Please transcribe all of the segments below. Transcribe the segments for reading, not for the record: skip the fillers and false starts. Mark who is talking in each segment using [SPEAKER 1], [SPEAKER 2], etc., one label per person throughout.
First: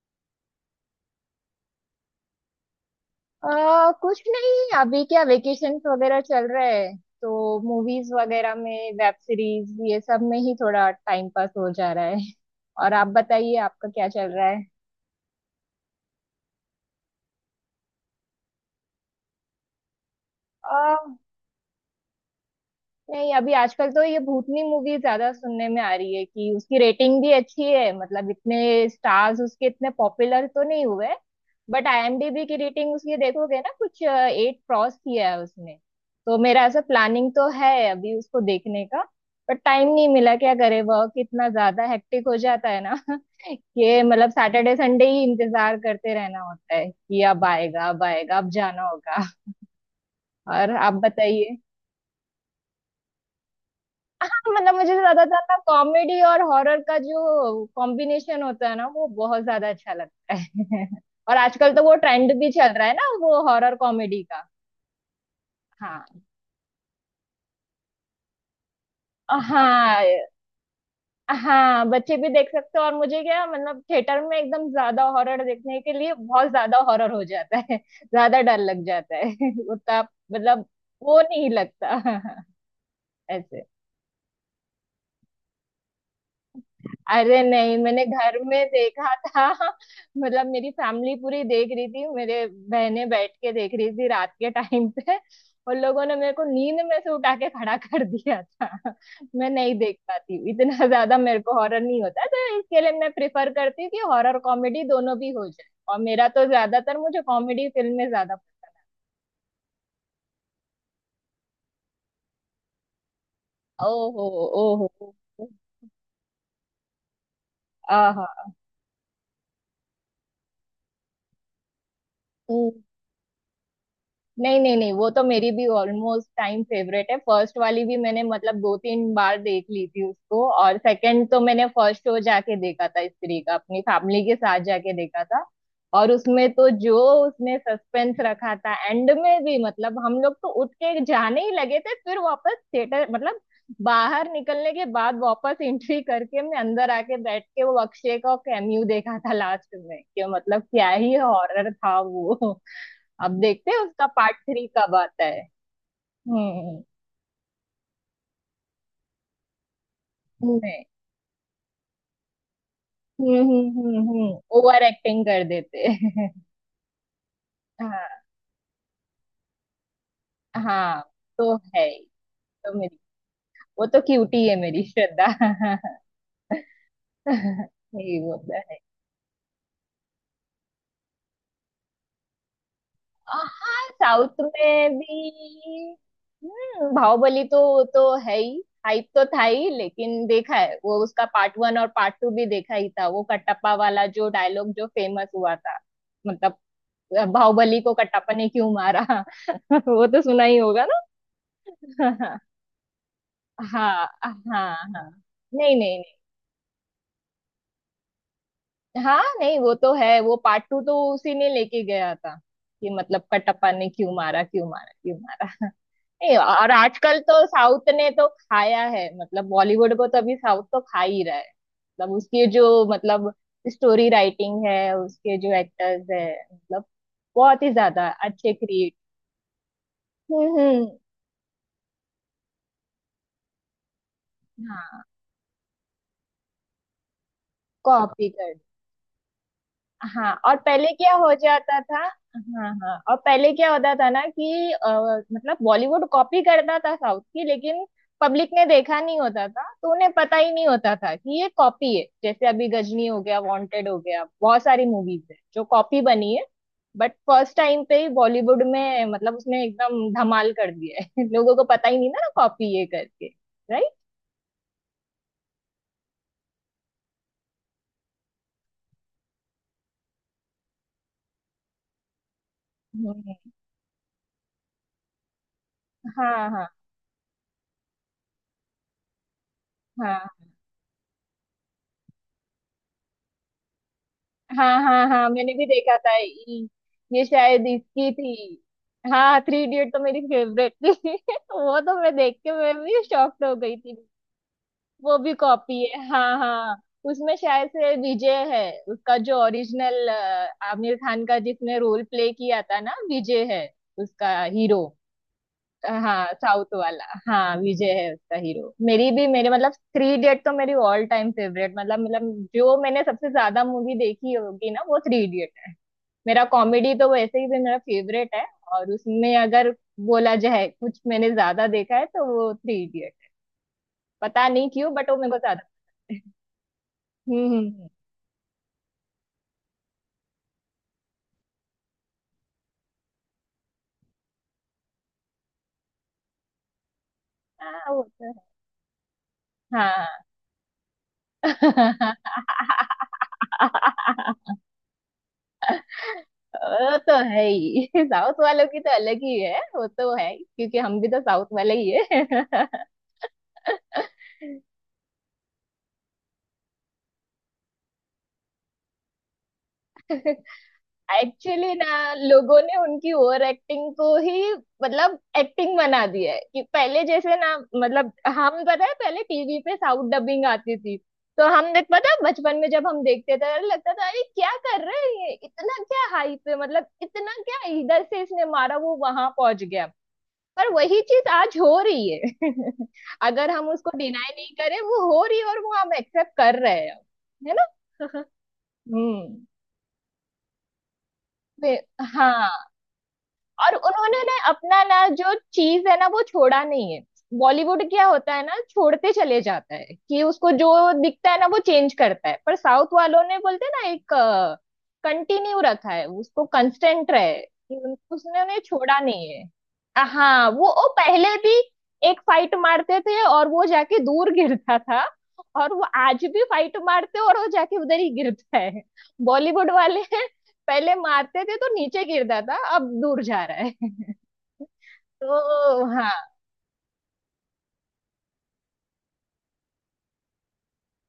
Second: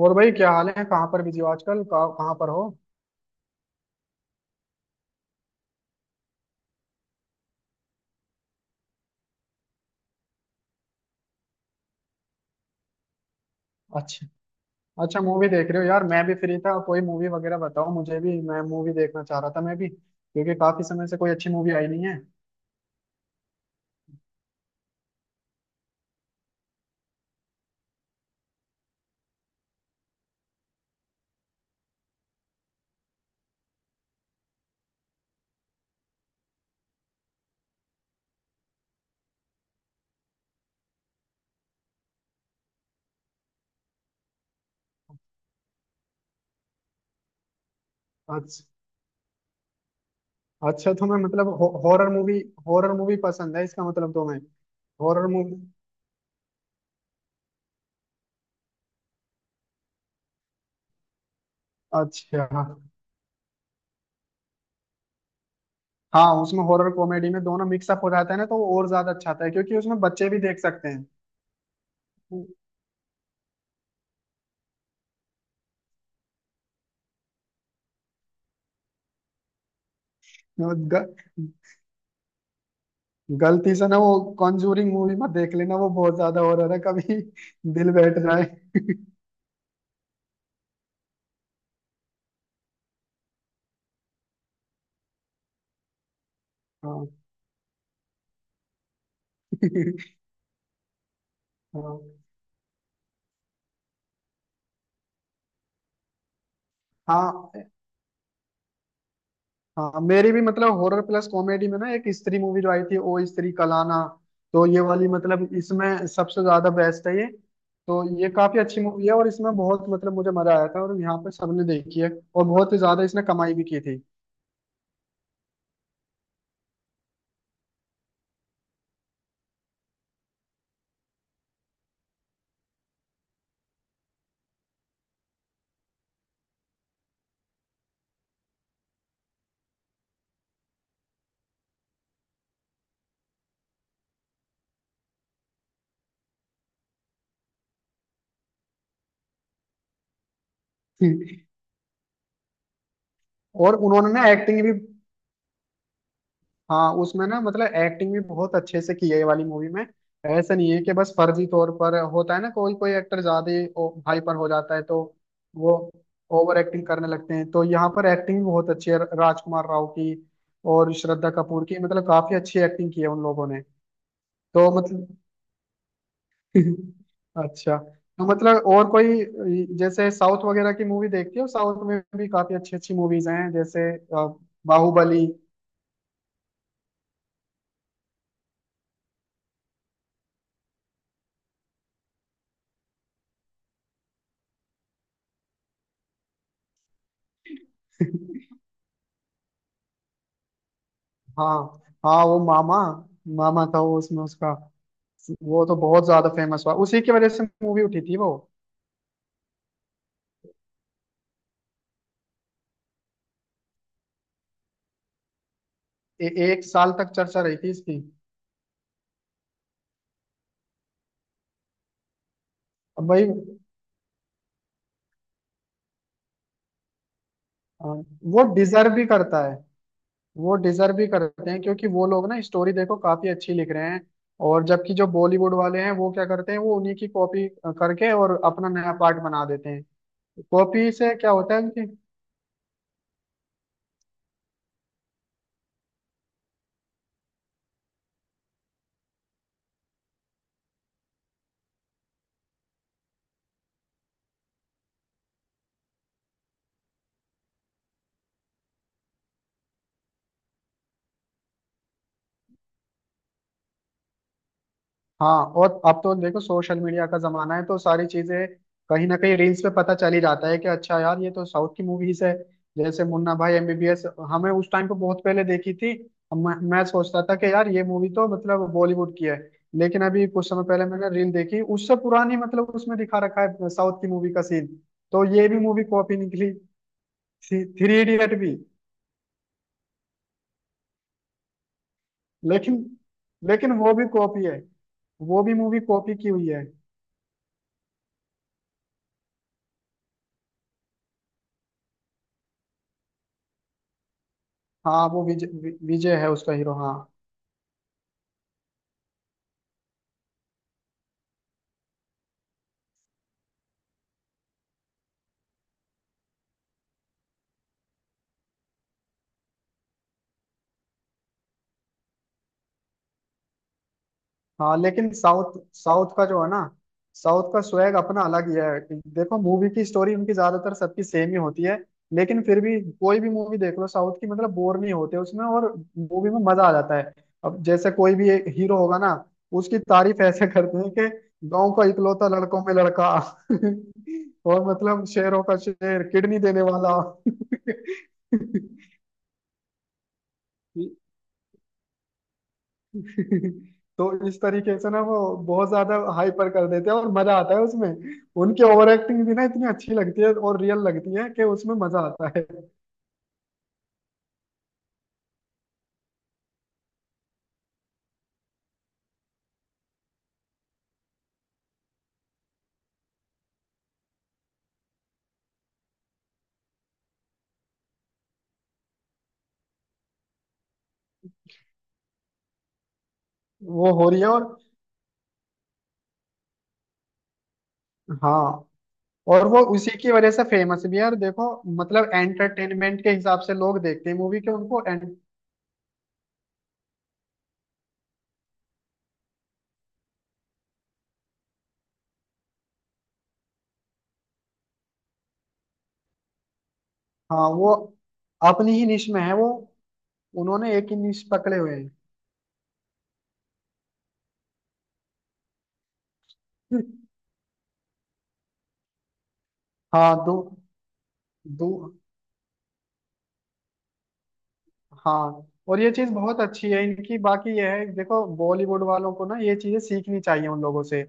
[SPEAKER 1] और भाई क्या हाल है? कहाँ पर बिजी हो आजकल? कहाँ कहाँ पर हो?
[SPEAKER 2] कुछ नहीं अभी क्या वेकेशंस वगैरह चल रहे हैं। तो मूवीज वगैरह में वेब सीरीज ये सब में ही थोड़ा टाइम पास हो जा रहा है। और आप बताइए आपका क्या
[SPEAKER 1] अच्छा।
[SPEAKER 2] चल रहा
[SPEAKER 1] अच्छा मूवी देख रहे हो यार? मैं भी फ्री था, कोई मूवी वगैरह बताओ मुझे भी। मैं मूवी देखना चाह रहा था मैं भी, क्योंकि काफी
[SPEAKER 2] है।
[SPEAKER 1] समय से कोई अच्छी मूवी आई नहीं है।
[SPEAKER 2] नहीं अभी आजकल तो ये भूतनी मूवी ज्यादा सुनने में आ रही है कि उसकी रेटिंग भी अच्छी है, मतलब इतने स्टार्स उसके इतने पॉपुलर तो नहीं हुए, बट आईएमडीबी की रेटिंग उसकी देखोगे ना, कुछ 8 क्रॉस किया है उसने। तो मेरा ऐसा प्लानिंग तो है अभी उसको देखने का, बट टाइम नहीं मिला, क्या करे, वर्क इतना ज्यादा हेक्टिक हो जाता है ना। कि मतलब सैटरडे संडे ही इंतजार करते रहना होता है कि अब आएगा अब आएगा अब
[SPEAKER 1] अच्छा।
[SPEAKER 2] जाना होगा। और
[SPEAKER 1] अच्छा
[SPEAKER 2] आप
[SPEAKER 1] तो मैं मतलब
[SPEAKER 2] बताइए।
[SPEAKER 1] हॉरर मूवी, हॉरर मूवी पसंद है इसका मतलब तुम्हें?
[SPEAKER 2] हाँ, मतलब मुझे
[SPEAKER 1] हॉरर
[SPEAKER 2] ज्यादातर ना
[SPEAKER 1] मूवी,
[SPEAKER 2] कॉमेडी और हॉरर का जो कॉम्बिनेशन होता है ना वो बहुत ज्यादा अच्छा लगता है। और आजकल तो वो ट्रेंड
[SPEAKER 1] अच्छा।
[SPEAKER 2] भी चल रहा है ना, वो हॉरर कॉमेडी का। हाँ।
[SPEAKER 1] हाँ, उसमें हॉरर कॉमेडी में दोनों मिक्सअप हो जाता है ना, तो वो और ज्यादा अच्छा आता है क्योंकि उसमें
[SPEAKER 2] हाँ,
[SPEAKER 1] बच्चे भी देख सकते हैं।
[SPEAKER 2] हाँ बच्चे भी देख सकते हो, और मुझे क्या, मतलब थिएटर में एकदम ज्यादा हॉरर देखने के लिए बहुत ज्यादा हॉरर हो जाता है। ज्यादा डर लग जाता है। उतना मतलब
[SPEAKER 1] ग,
[SPEAKER 2] वो नहीं लगता। ऐसे।
[SPEAKER 1] गलती से ना वो कॉन्जूरिंग मूवी मत देख लेना, वो बहुत ज्यादा हॉरर है कभी
[SPEAKER 2] अरे नहीं,
[SPEAKER 1] दिल
[SPEAKER 2] मैंने
[SPEAKER 1] बैठ
[SPEAKER 2] घर
[SPEAKER 1] जाए।
[SPEAKER 2] में देखा था। मतलब मेरी फैमिली पूरी देख रही थी, मेरे बहनें बैठ के देख रही थी रात के टाइम पे। उन लोगों ने मेरे को नींद में
[SPEAKER 1] हाँ।
[SPEAKER 2] से उठा के खड़ा कर दिया था। मैं नहीं देख पाती हूँ इतना। ज्यादा मेरे को हॉरर
[SPEAKER 1] हाँ।
[SPEAKER 2] नहीं होता, तो इसके लिए मैं प्रिफर करती हूँ कि हॉरर कॉमेडी दोनों भी हो जाए। और मेरा तो ज्यादातर मुझे
[SPEAKER 1] हाँ,
[SPEAKER 2] कॉमेडी फिल्में ज्यादा।
[SPEAKER 1] हाँ, मेरी भी, मतलब हॉरर प्लस कॉमेडी में ना, एक स्त्री मूवी जो आई थी, ओ स्त्री कलाना,
[SPEAKER 2] ओहो।
[SPEAKER 1] तो ये
[SPEAKER 2] ओहो।
[SPEAKER 1] वाली, मतलब इसमें सबसे ज्यादा बेस्ट है ये। तो
[SPEAKER 2] आहा।
[SPEAKER 1] ये काफी अच्छी मूवी है और इसमें बहुत, मतलब मुझे मजा आया था, और यहाँ पे सबने देखी है और बहुत ही ज्यादा इसने कमाई भी की थी।
[SPEAKER 2] नहीं नहीं नहीं, वो तो मेरी भी ऑलमोस्ट टाइम फेवरेट है। फर्स्ट वाली भी मैंने मतलब दो तीन बार देख ली थी उसको, और सेकंड तो मैंने फर्स्ट शो जाके देखा था स्त्री का, अपनी फैमिली के साथ जाके देखा था। और उसमें तो जो उसने सस्पेंस रखा था एंड में भी, मतलब हम लोग तो उठ के जाने ही लगे थे, फिर वापस थिएटर, मतलब बाहर निकलने के बाद वापस एंट्री करके, मैं अंदर आके बैठ के वो अक्षय का कैमियो देखा था लास्ट में। कि मतलब क्या ही हॉरर था वो। अब देखते
[SPEAKER 1] और
[SPEAKER 2] हैं उसका
[SPEAKER 1] उन्होंने ना
[SPEAKER 2] पार्ट
[SPEAKER 1] एक्टिंग
[SPEAKER 2] थ्री
[SPEAKER 1] भी,
[SPEAKER 2] कब आता है। हम्म।
[SPEAKER 1] हाँ उसमें ना मतलब एक्टिंग भी बहुत अच्छे से की है ये वाली मूवी में। ऐसा
[SPEAKER 2] हम्म
[SPEAKER 1] नहीं है
[SPEAKER 2] नहीं
[SPEAKER 1] कि बस फर्जी तौर पर होता है ना, कोई कोई एक्टर
[SPEAKER 2] हम्म
[SPEAKER 1] ज्यादा ही हाइपर हो जाता
[SPEAKER 2] ओवर
[SPEAKER 1] है तो
[SPEAKER 2] एक्टिंग कर
[SPEAKER 1] वो
[SPEAKER 2] देते हैं।
[SPEAKER 1] ओवर एक्टिंग करने लगते हैं, तो यहाँ
[SPEAKER 2] हाँ।
[SPEAKER 1] पर एक्टिंग भी बहुत अच्छी है राजकुमार राव की और
[SPEAKER 2] हाँ
[SPEAKER 1] श्रद्धा
[SPEAKER 2] तो
[SPEAKER 1] कपूर की,
[SPEAKER 2] है ही।
[SPEAKER 1] मतलब काफी अच्छी
[SPEAKER 2] तो
[SPEAKER 1] एक्टिंग
[SPEAKER 2] मेरी
[SPEAKER 1] की है उन लोगों ने।
[SPEAKER 2] वो तो क्यूटी है,
[SPEAKER 1] तो
[SPEAKER 2] मेरी
[SPEAKER 1] मतलब
[SPEAKER 2] श्रद्धा।
[SPEAKER 1] अच्छा।
[SPEAKER 2] यही
[SPEAKER 1] तो
[SPEAKER 2] वो तो
[SPEAKER 1] मतलब
[SPEAKER 2] है।
[SPEAKER 1] और कोई जैसे साउथ वगैरह की मूवी देखती हो? साउथ में भी काफी अच्छी अच्छी मूवीज हैं,
[SPEAKER 2] आह,
[SPEAKER 1] जैसे
[SPEAKER 2] साउथ में भी।
[SPEAKER 1] बाहुबली।
[SPEAKER 2] हम्म, बाहुबली तो है ही, हाइप तो था ही, लेकिन देखा है वो, उसका पार्ट वन और पार्ट टू भी देखा ही था। वो कटप्पा वाला जो डायलॉग जो फेमस हुआ था, मतलब बाहुबली को कट्टापा ने क्यों मारा। वो तो सुना ही होगा
[SPEAKER 1] हाँ, हाँ,
[SPEAKER 2] ना।
[SPEAKER 1] वो मामा, मामा था वो
[SPEAKER 2] हाँ,
[SPEAKER 1] उसमें
[SPEAKER 2] हाँ।
[SPEAKER 1] उसका।
[SPEAKER 2] हाँ।
[SPEAKER 1] वो तो
[SPEAKER 2] नहीं नहीं
[SPEAKER 1] बहुत ज्यादा फेमस हुआ, उसी की वजह से मूवी उठी थी वो।
[SPEAKER 2] नहीं, हाँ नहीं वो तो है, वो पार्ट टू तो उसी ने लेके गया था, कि मतलब कटप्पा ने क्यों मारा क्यों मारा क्यों मारा। नहीं,
[SPEAKER 1] एक
[SPEAKER 2] और
[SPEAKER 1] साल तक
[SPEAKER 2] आजकल
[SPEAKER 1] चर्चा
[SPEAKER 2] तो
[SPEAKER 1] रही थी
[SPEAKER 2] साउथ
[SPEAKER 1] इसकी।
[SPEAKER 2] ने तो खाया है, मतलब बॉलीवुड को तो अभी साउथ तो खा ही रहा है। मतलब उसकी जो,
[SPEAKER 1] अब भाई
[SPEAKER 2] मतलब स्टोरी राइटिंग है, उसके जो एक्टर्स है, मतलब बहुत ही ज्यादा
[SPEAKER 1] वो
[SPEAKER 2] अच्छे क्रिएट।
[SPEAKER 1] डिजर्व भी करता है। वो
[SPEAKER 2] हम्म,
[SPEAKER 1] डिजर्व
[SPEAKER 2] हम्म।
[SPEAKER 1] भी करते हैं क्योंकि वो लोग ना, स्टोरी देखो काफी अच्छी लिख रहे हैं। और जबकि
[SPEAKER 2] हाँ।
[SPEAKER 1] जो बॉलीवुड वाले हैं, वो क्या करते हैं, वो उन्हीं की कॉपी करके
[SPEAKER 2] कॉपी
[SPEAKER 1] और
[SPEAKER 2] कर
[SPEAKER 1] अपना नया पार्ट बना देते हैं।
[SPEAKER 2] हाँ और पहले
[SPEAKER 1] कॉपी
[SPEAKER 2] क्या
[SPEAKER 1] से क्या
[SPEAKER 2] हो
[SPEAKER 1] होता है
[SPEAKER 2] जाता
[SPEAKER 1] कि,
[SPEAKER 2] था। हाँ हाँ, और पहले क्या होता था ना कि मतलब बॉलीवुड कॉपी करता था साउथ की, लेकिन पब्लिक ने देखा नहीं होता था, तो उन्हें पता ही नहीं होता था कि ये कॉपी है। जैसे अभी गजनी हो गया, वांटेड हो गया, बहुत सारी मूवीज है जो कॉपी बनी है। बट फर्स्ट टाइम पे ही बॉलीवुड में मतलब उसने एकदम धमाल कर दिया है। लोगों को पता ही नहीं था ना कॉपी ये करके। राइट।
[SPEAKER 1] हाँ, और अब तो देखो सोशल मीडिया का जमाना है, तो सारी चीजें कहीं ना कहीं रील्स पे पता चल ही जाता है कि अच्छा यार ये तो साउथ की मूवीज है। जैसे मुन्ना भाई एमबीबीएस, हमें उस टाइम पे बहुत पहले देखी थी।
[SPEAKER 2] हाँ हाँ
[SPEAKER 1] मैं सोचता था कि यार ये मूवी तो मतलब बॉलीवुड की है, लेकिन अभी
[SPEAKER 2] हाँ।
[SPEAKER 1] कुछ समय पहले मैंने रील देखी उससे पुरानी, मतलब उसमें दिखा रखा है साउथ की मूवी का सीन,
[SPEAKER 2] हाँ हाँ
[SPEAKER 1] तो
[SPEAKER 2] हाँ,
[SPEAKER 1] ये
[SPEAKER 2] मैंने
[SPEAKER 1] भी
[SPEAKER 2] भी
[SPEAKER 1] मूवी
[SPEAKER 2] देखा था
[SPEAKER 1] कॉपी निकली।
[SPEAKER 2] ये। ये शायद
[SPEAKER 1] थ्री
[SPEAKER 2] इसकी थी।
[SPEAKER 1] इडियट भी,
[SPEAKER 2] हाँ, थ्री इडियट तो मेरी फेवरेट थी। वो तो मैं देख के मैं
[SPEAKER 1] लेकिन
[SPEAKER 2] भी शॉक्ड हो
[SPEAKER 1] लेकिन
[SPEAKER 2] गई
[SPEAKER 1] वो
[SPEAKER 2] थी।
[SPEAKER 1] भी कॉपी है।
[SPEAKER 2] वो भी
[SPEAKER 1] वो भी
[SPEAKER 2] कॉपी
[SPEAKER 1] मूवी
[SPEAKER 2] है,
[SPEAKER 1] कॉपी की
[SPEAKER 2] हाँ
[SPEAKER 1] हुई है।
[SPEAKER 2] हाँ। उसमें शायद से विजय है, उसका जो ओरिजिनल, आमिर खान का जिसने रोल प्ले किया था ना, विजय है उसका हीरो।
[SPEAKER 1] हाँ वो विजय, विजय
[SPEAKER 2] हाँ
[SPEAKER 1] है उसका
[SPEAKER 2] साउथ
[SPEAKER 1] हीरो, हाँ।
[SPEAKER 2] वाला। हाँ विजय है उसका हीरो। मेरी भी, मेरे मतलब थ्री इडियट तो मेरी ऑल टाइम फेवरेट, मतलब मतलब जो मैंने सबसे ज्यादा मूवी देखी होगी ना वो थ्री। मेरा कॉमेडी तो वैसे ही भी मेरा फेवरेट है, और उसमें अगर बोला जाए कुछ मैंने ज्यादा देखा है तो वो थ्री इडियट। पता नहीं
[SPEAKER 1] हाँ
[SPEAKER 2] क्यों, बट
[SPEAKER 1] लेकिन
[SPEAKER 2] वो मेरे को
[SPEAKER 1] साउथ
[SPEAKER 2] ज्यादा।
[SPEAKER 1] साउथ का जो है ना,
[SPEAKER 2] हम्म
[SPEAKER 1] साउथ
[SPEAKER 2] हम्म
[SPEAKER 1] का
[SPEAKER 2] हम्म।
[SPEAKER 1] स्वैग अपना अलग ही है। देखो मूवी की स्टोरी उनकी ज्यादातर सबकी सेम ही होती है, लेकिन फिर भी कोई भी मूवी देख लो साउथ की, मतलब बोर नहीं होते उसमें, और मूवी में मजा आ जाता है। अब जैसे
[SPEAKER 2] हाँ वो
[SPEAKER 1] कोई
[SPEAKER 2] तो
[SPEAKER 1] भी
[SPEAKER 2] है।
[SPEAKER 1] एक हीरो होगा ना, उसकी
[SPEAKER 2] हाँ।
[SPEAKER 1] तारीफ ऐसे करते हैं कि गांव का इकलौता लड़कों में लड़का और मतलब शेरों का शेर, किडनी देने वाला।
[SPEAKER 2] वो तो है ही, साउथ वालों की तो अलग ही है, वो तो है ही, क्योंकि हम भी तो साउथ वाले ही है।
[SPEAKER 1] तो इस तरीके से ना, वो बहुत ज्यादा हाइपर कर देते हैं और मजा आता है उसमें। उनकी ओवर एक्टिंग भी ना इतनी अच्छी लगती है और रियल लगती है कि
[SPEAKER 2] एक्चुअली
[SPEAKER 1] उसमें मजा
[SPEAKER 2] ना
[SPEAKER 1] आता है।
[SPEAKER 2] लोगों ने उनकी ओवर एक्टिंग को ही मतलब एक्टिंग बना दिया है। कि पहले जैसे ना, मतलब हम पता है पहले टीवी पे साउथ डबिंग आती थी, तो हम देख, पता है बचपन में जब हम देखते थे, अरे लगता था अरे क्या कर रहे हैं ये, इतना क्या हाइप है, मतलब इतना क्या, इधर से इसने मारा वो वहां पहुंच गया। पर वही चीज आज हो रही है। अगर हम
[SPEAKER 1] वो
[SPEAKER 2] उसको
[SPEAKER 1] हो रही है
[SPEAKER 2] डिनाई
[SPEAKER 1] और
[SPEAKER 2] नहीं करें, वो हो रही है और वो हम एक्सेप्ट कर रहे हैं। है ना। हाँ।
[SPEAKER 1] हाँ।
[SPEAKER 2] हम्म।
[SPEAKER 1] और वो उसी की वजह से फेमस भी है और देखो
[SPEAKER 2] वे-
[SPEAKER 1] मतलब
[SPEAKER 2] हाँ,
[SPEAKER 1] एंटरटेनमेंट के हिसाब से
[SPEAKER 2] और
[SPEAKER 1] लोग देखते हैं
[SPEAKER 2] उन्होंने ना
[SPEAKER 1] मूवी के,
[SPEAKER 2] अपना
[SPEAKER 1] उनको एंट...
[SPEAKER 2] ना जो चीज है ना वो छोड़ा नहीं है। बॉलीवुड क्या होता है ना, छोड़ते चले जाता है कि उसको जो दिखता है ना वो चेंज करता है, पर साउथ वालों ने बोलते हैं ना एक कंटिन्यू रखा है उसको, कंस्टेंट रहे
[SPEAKER 1] हाँ। वो
[SPEAKER 2] कि उसने उन्हें
[SPEAKER 1] अपनी ही
[SPEAKER 2] छोड़ा
[SPEAKER 1] निश में
[SPEAKER 2] नहीं
[SPEAKER 1] है
[SPEAKER 2] है।
[SPEAKER 1] वो,
[SPEAKER 2] हाँ
[SPEAKER 1] उन्होंने एक
[SPEAKER 2] वो
[SPEAKER 1] ही निश
[SPEAKER 2] पहले भी
[SPEAKER 1] पकड़े हुए हैं।
[SPEAKER 2] एक फाइट मारते थे और वो जाके दूर गिरता था, और वो आज भी फाइट मारते और वो जाके उधर ही गिरता है। बॉलीवुड वाले
[SPEAKER 1] हाँ। दो,
[SPEAKER 2] पहले मारते थे
[SPEAKER 1] दो,
[SPEAKER 2] तो नीचे गिरता था, अब दूर जा रहा है।
[SPEAKER 1] हाँ, और
[SPEAKER 2] तो
[SPEAKER 1] ये चीज
[SPEAKER 2] हाँ।
[SPEAKER 1] बहुत अच्छी है इनकी। बाकी ये है देखो, बॉलीवुड वालों को ना ये चीजें सीखनी चाहिए उन लोगों से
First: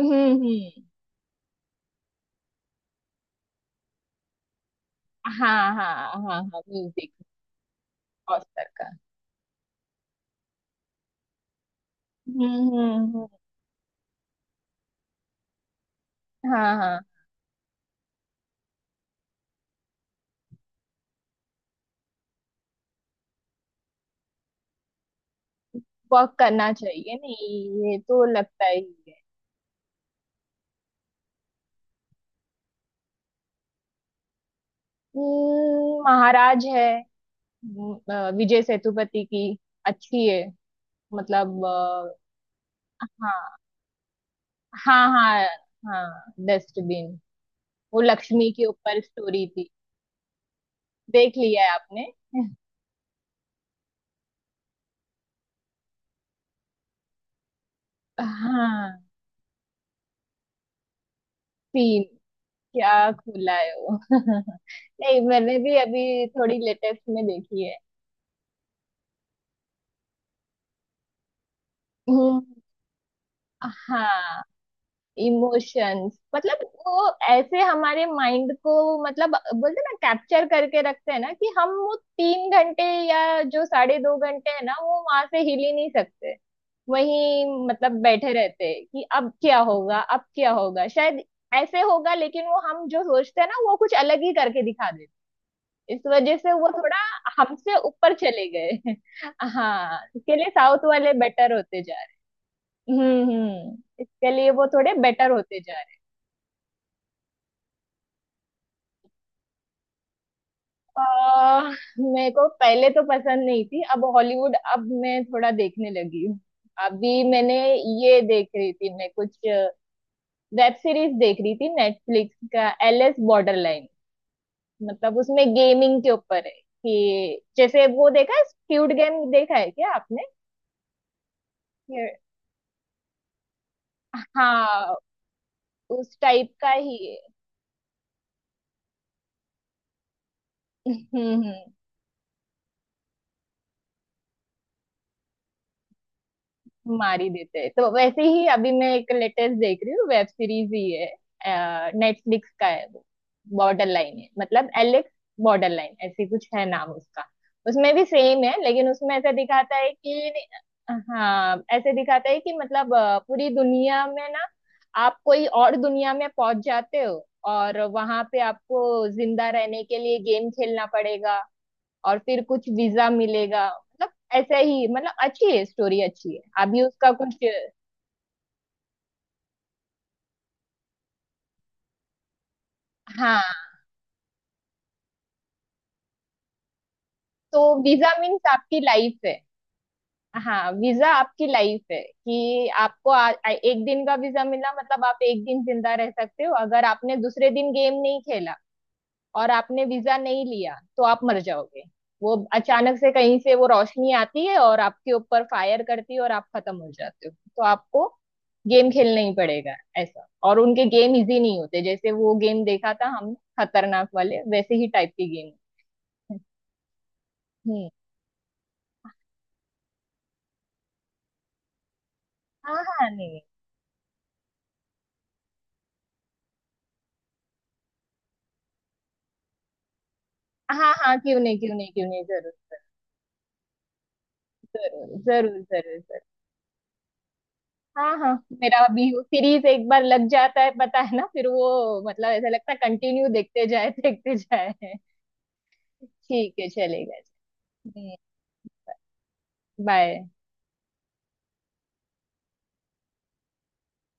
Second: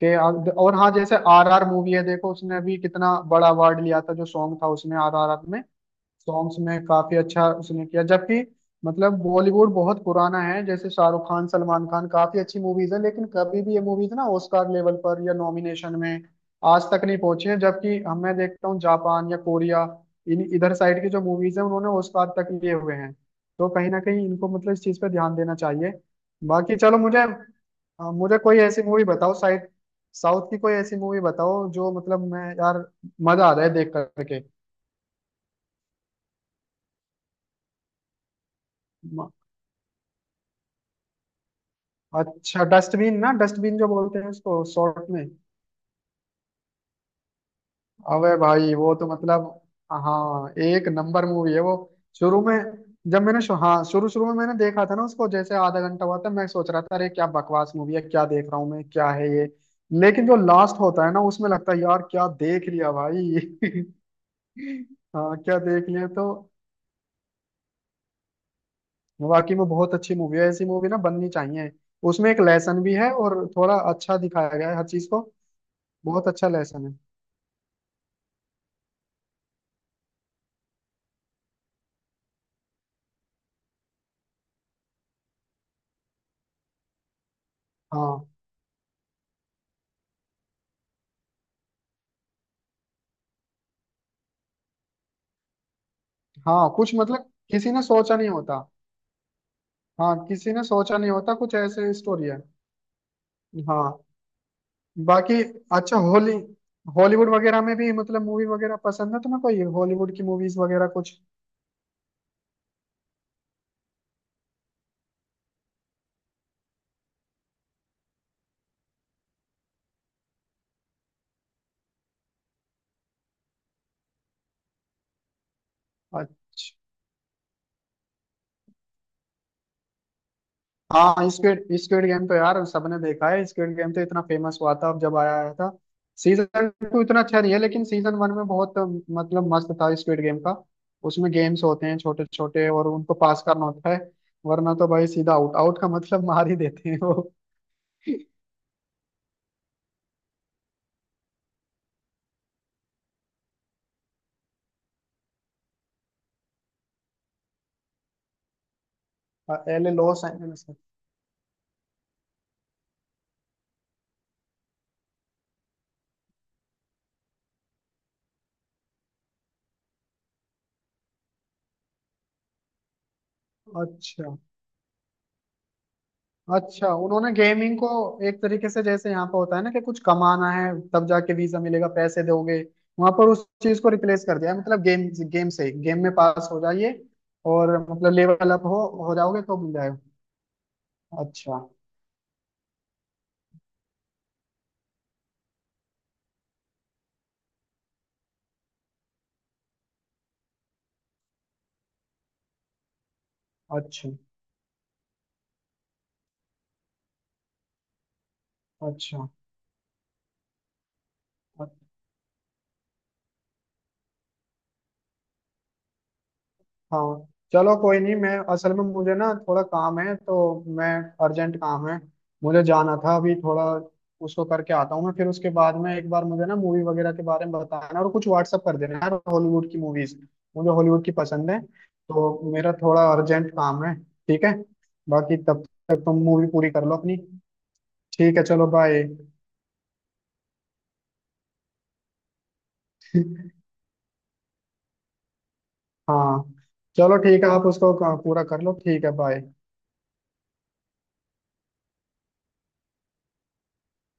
[SPEAKER 1] कि
[SPEAKER 2] हम्म।
[SPEAKER 1] और हाँ, जैसे आर आर मूवी है देखो, उसने अभी कितना बड़ा अवार्ड लिया था, जो सॉन्ग था उसमें, आर आर
[SPEAKER 2] हाँ
[SPEAKER 1] आर में
[SPEAKER 2] हाँ। हाँ हाँ
[SPEAKER 1] सॉन्ग्स में,
[SPEAKER 2] म्यूजिक,
[SPEAKER 1] काफी अच्छा उसने किया। जबकि
[SPEAKER 2] ऑस्कर का।
[SPEAKER 1] मतलब बॉलीवुड बहुत पुराना है, जैसे शाहरुख खान, सलमान खान, काफी
[SPEAKER 2] हम्म
[SPEAKER 1] अच्छी मूवीज है,
[SPEAKER 2] हम्म
[SPEAKER 1] लेकिन
[SPEAKER 2] हम्म,
[SPEAKER 1] कभी भी ये मूवीज ना ऑस्कार लेवल पर या नॉमिनेशन में
[SPEAKER 2] हाँ
[SPEAKER 1] आज
[SPEAKER 2] हाँ।
[SPEAKER 1] तक नहीं पहुंची है। जबकि हम मैं देखता हूँ, जापान या कोरिया, इन इधर साइड की जो मूवीज है, उन्होंने ऑस्कार तक लिए हुए हैं। तो कहीं ना कहीं इनको मतलब इस चीज पर ध्यान देना चाहिए।
[SPEAKER 2] वॉक करना
[SPEAKER 1] बाकी चलो,
[SPEAKER 2] चाहिए,
[SPEAKER 1] मुझे
[SPEAKER 2] नहीं ये तो
[SPEAKER 1] मुझे कोई
[SPEAKER 2] लगता
[SPEAKER 1] ऐसी
[SPEAKER 2] ही
[SPEAKER 1] मूवी
[SPEAKER 2] है।
[SPEAKER 1] बताओ, साइड साउथ की कोई ऐसी मूवी बताओ, जो मतलब मैं यार मजा आ जाए देख करके।
[SPEAKER 2] महाराज है। हम्म, विजय सेतुपति की, अच्छी है, मतलब
[SPEAKER 1] अच्छा डस्टबिन, ना
[SPEAKER 2] हाँ
[SPEAKER 1] डस्टबिन जो बोलते हैं उसको
[SPEAKER 2] हाँ।
[SPEAKER 1] शॉर्ट में।
[SPEAKER 2] हाँ, हाँ डस्टबिन। वो
[SPEAKER 1] अबे
[SPEAKER 2] लक्ष्मी के
[SPEAKER 1] भाई, वो
[SPEAKER 2] ऊपर
[SPEAKER 1] तो मतलब,
[SPEAKER 2] स्टोरी थी।
[SPEAKER 1] हाँ एक नंबर
[SPEAKER 2] देख
[SPEAKER 1] मूवी है
[SPEAKER 2] लिया है
[SPEAKER 1] वो।
[SPEAKER 2] आपने।
[SPEAKER 1] शुरू में जब मैंने हाँ शुरू शुरू में मैंने देखा था ना उसको, जैसे आधा घंटा हुआ था, मैं सोच रहा था अरे क्या बकवास मूवी है, क्या देख रहा हूँ मैं,
[SPEAKER 2] हाँ।
[SPEAKER 1] क्या है ये। लेकिन जो लास्ट होता है ना उसमें, लगता है
[SPEAKER 2] तीन,
[SPEAKER 1] यार क्या देख
[SPEAKER 2] क्या
[SPEAKER 1] लिया
[SPEAKER 2] खुलाए
[SPEAKER 1] भाई।
[SPEAKER 2] हो। नहीं
[SPEAKER 1] हाँ
[SPEAKER 2] मैंने
[SPEAKER 1] क्या
[SPEAKER 2] भी
[SPEAKER 1] देख लिया,
[SPEAKER 2] अभी
[SPEAKER 1] तो
[SPEAKER 2] थोड़ी लेटेस्ट में देखी है।
[SPEAKER 1] वाकई में बहुत अच्छी मूवी है। ऐसी मूवी ना बननी चाहिए, उसमें
[SPEAKER 2] हम्म,
[SPEAKER 1] एक लेसन भी है और थोड़ा अच्छा
[SPEAKER 2] हाँ
[SPEAKER 1] दिखाया गया है हर चीज को।
[SPEAKER 2] इमोशंस
[SPEAKER 1] बहुत अच्छा
[SPEAKER 2] मतलब
[SPEAKER 1] लेसन है।
[SPEAKER 2] वो, ऐसे हमारे माइंड को मतलब बोलते हैं ना, कैप्चर करके रखते हैं ना, कि हम वो 3 घंटे या जो 2.5 घंटे है ना, वो वहां से हिल ही नहीं सकते। वही मतलब
[SPEAKER 1] हाँ।
[SPEAKER 2] बैठे रहते हैं कि अब क्या होगा अब क्या होगा, शायद ऐसे होगा, लेकिन वो हम जो सोचते हैं ना वो कुछ अलग ही करके दिखा। इस वजह से वो
[SPEAKER 1] हाँ, कुछ
[SPEAKER 2] थोड़ा
[SPEAKER 1] मतलब किसी
[SPEAKER 2] हमसे
[SPEAKER 1] ने
[SPEAKER 2] ऊपर
[SPEAKER 1] सोचा नहीं
[SPEAKER 2] चले
[SPEAKER 1] होता।
[SPEAKER 2] गए। हाँ
[SPEAKER 1] हाँ
[SPEAKER 2] इसके लिए
[SPEAKER 1] किसी ने
[SPEAKER 2] साउथ
[SPEAKER 1] सोचा नहीं
[SPEAKER 2] वाले
[SPEAKER 1] होता
[SPEAKER 2] बेटर
[SPEAKER 1] कुछ
[SPEAKER 2] होते
[SPEAKER 1] ऐसे
[SPEAKER 2] जा
[SPEAKER 1] स्टोरी
[SPEAKER 2] रहे।
[SPEAKER 1] है।
[SPEAKER 2] हम्म,
[SPEAKER 1] हाँ।
[SPEAKER 2] इसके लिए वो थोड़े बेटर
[SPEAKER 1] बाकी
[SPEAKER 2] होते जा रहे।
[SPEAKER 1] अच्छा, होली, हॉलीवुड वगैरह में भी मतलब मूवी वगैरह पसंद है तुम्हें? कोई हॉलीवुड की मूवीज वगैरह
[SPEAKER 2] आ,
[SPEAKER 1] कुछ?
[SPEAKER 2] मेरे को पहले तो पसंद नहीं थी, अब हॉलीवुड अब मैं थोड़ा देखने लगी हूँ। अभी मैंने ये देख रही थी, मैं कुछ वेब सीरीज देख रही थी, नेटफ्लिक्स का एल एस बॉर्डर लाइन, मतलब उसमें गेमिंग के ऊपर है।
[SPEAKER 1] अच्छा।
[SPEAKER 2] कि जैसे वो देखा है स्क्विड गेम, देखा है क्या आपने।
[SPEAKER 1] हाँ स्क्विड, स्क्विड
[SPEAKER 2] ये-
[SPEAKER 1] गेम तो यार सबने देखा है। स्क्विड गेम तो इतना फेमस हुआ था
[SPEAKER 2] हाँ,
[SPEAKER 1] अब जब आया आया था।
[SPEAKER 2] उस टाइप
[SPEAKER 1] सीजन
[SPEAKER 2] का ही।
[SPEAKER 1] टू इतना अच्छा नहीं है, लेकिन सीजन वन में बहुत मतलब मस्त था स्क्विड गेम का।
[SPEAKER 2] हम्म।
[SPEAKER 1] उसमें
[SPEAKER 2] हम्म।
[SPEAKER 1] गेम्स होते हैं छोटे छोटे और उनको पास करना होता है, वरना तो भाई सीधा आउट, आउट का मतलब मार ही देते हैं
[SPEAKER 2] मार ही
[SPEAKER 1] वो।
[SPEAKER 2] देते हैं, तो वैसे ही अभी मैं एक लेटेस्ट देख रही हूँ, वेब सीरीज ही है, नेटफ्लिक्स का है वो। बॉर्डर लाइन है, मतलब एलेक्स बॉर्डर लाइन ऐसे कुछ है नाम उसका। उसमें भी सेम है, लेकिन उसमें ऐसा दिखाता
[SPEAKER 1] एल
[SPEAKER 2] है
[SPEAKER 1] ए, लॉस
[SPEAKER 2] कि।
[SPEAKER 1] एंजल्स है।
[SPEAKER 2] हाँ ऐसे दिखाता है कि मतलब पूरी दुनिया में ना, आप कोई और दुनिया में पहुंच जाते हो, और वहां पे आपको जिंदा रहने के लिए गेम खेलना पड़ेगा, और फिर कुछ वीजा मिलेगा मतलब,
[SPEAKER 1] अच्छा।
[SPEAKER 2] ऐसा ही, मतलब अच्छी है, स्टोरी अच्छी है, अभी
[SPEAKER 1] अच्छा
[SPEAKER 2] उसका
[SPEAKER 1] उन्होंने
[SPEAKER 2] कुछ।
[SPEAKER 1] गेमिंग को एक तरीके से जैसे यहाँ पर होता है ना कि कुछ कमाना है तब जाके वीजा मिलेगा, पैसे दोगे, वहां पर उस
[SPEAKER 2] हाँ
[SPEAKER 1] चीज को रिप्लेस कर दिया है, मतलब गेम, गेम से गेम में पास हो जाइए
[SPEAKER 2] तो
[SPEAKER 1] और
[SPEAKER 2] वीजा
[SPEAKER 1] मतलब
[SPEAKER 2] मीन्स
[SPEAKER 1] लेवल अप
[SPEAKER 2] आपकी
[SPEAKER 1] हो
[SPEAKER 2] लाइफ है।
[SPEAKER 1] जाओगे तो मिल जाएगा।
[SPEAKER 2] हाँ वीजा आपकी
[SPEAKER 1] अच्छा।
[SPEAKER 2] लाइफ है, कि आपको आ, आ- एक दिन का वीजा मिला, मतलब आप एक दिन जिंदा रह सकते हो। अगर आपने दूसरे दिन गेम नहीं खेला और आपने वीजा नहीं लिया तो आप मर जाओगे। वो अचानक से कहीं से वो
[SPEAKER 1] अच्छा।
[SPEAKER 2] रोशनी आती है और आपके ऊपर फायर करती है और आप खत्म हो जाते हो, तो आपको गेम खेलना
[SPEAKER 1] अच्छा।
[SPEAKER 2] ही पड़ेगा, ऐसा। और उनके गेम इजी नहीं होते, जैसे वो गेम देखा था हम, खतरनाक वाले वैसे ही टाइप के गेम।
[SPEAKER 1] हाँ चलो
[SPEAKER 2] हम्म।
[SPEAKER 1] कोई नहीं, मैं असल में मुझे ना थोड़ा काम है तो मैं, अर्जेंट काम है, मुझे
[SPEAKER 2] हाँ
[SPEAKER 1] जाना
[SPEAKER 2] हाँ
[SPEAKER 1] था अभी
[SPEAKER 2] नहीं।
[SPEAKER 1] थोड़ा, उसको करके आता हूँ मैं, फिर उसके बाद में एक बार मुझे ना मूवी वगैरह के बारे में बताना और कुछ व्हाट्सअप कर देना यार हॉलीवुड की मूवीज। मुझे
[SPEAKER 2] हाँ
[SPEAKER 1] हॉलीवुड की
[SPEAKER 2] हाँ, क्यों
[SPEAKER 1] पसंद
[SPEAKER 2] नहीं
[SPEAKER 1] है,
[SPEAKER 2] क्यों नहीं क्यों नहीं,
[SPEAKER 1] तो
[SPEAKER 2] जरूर।
[SPEAKER 1] मेरा थोड़ा अर्जेंट काम है। ठीक है,
[SPEAKER 2] जरूर
[SPEAKER 1] बाकी
[SPEAKER 2] जरूर
[SPEAKER 1] तब तक
[SPEAKER 2] जरूर
[SPEAKER 1] तुम
[SPEAKER 2] जरूर।
[SPEAKER 1] मूवी पूरी कर लो अपनी।
[SPEAKER 2] हाँ हाँ।
[SPEAKER 1] ठीक है चलो,
[SPEAKER 2] मेरा भी
[SPEAKER 1] बाय।
[SPEAKER 2] वो सीरीज एक बार लग जाता है, पता है ना, फिर वो मतलब ऐसा लगता है कंटिन्यू देखते जाए देखते जाए।
[SPEAKER 1] हाँ,
[SPEAKER 2] ठीक है चलेगा।
[SPEAKER 1] चलो ठीक है, आप उसको
[SPEAKER 2] हम्म,
[SPEAKER 1] पूरा कर लो, ठीक है, बाय।
[SPEAKER 2] बाय।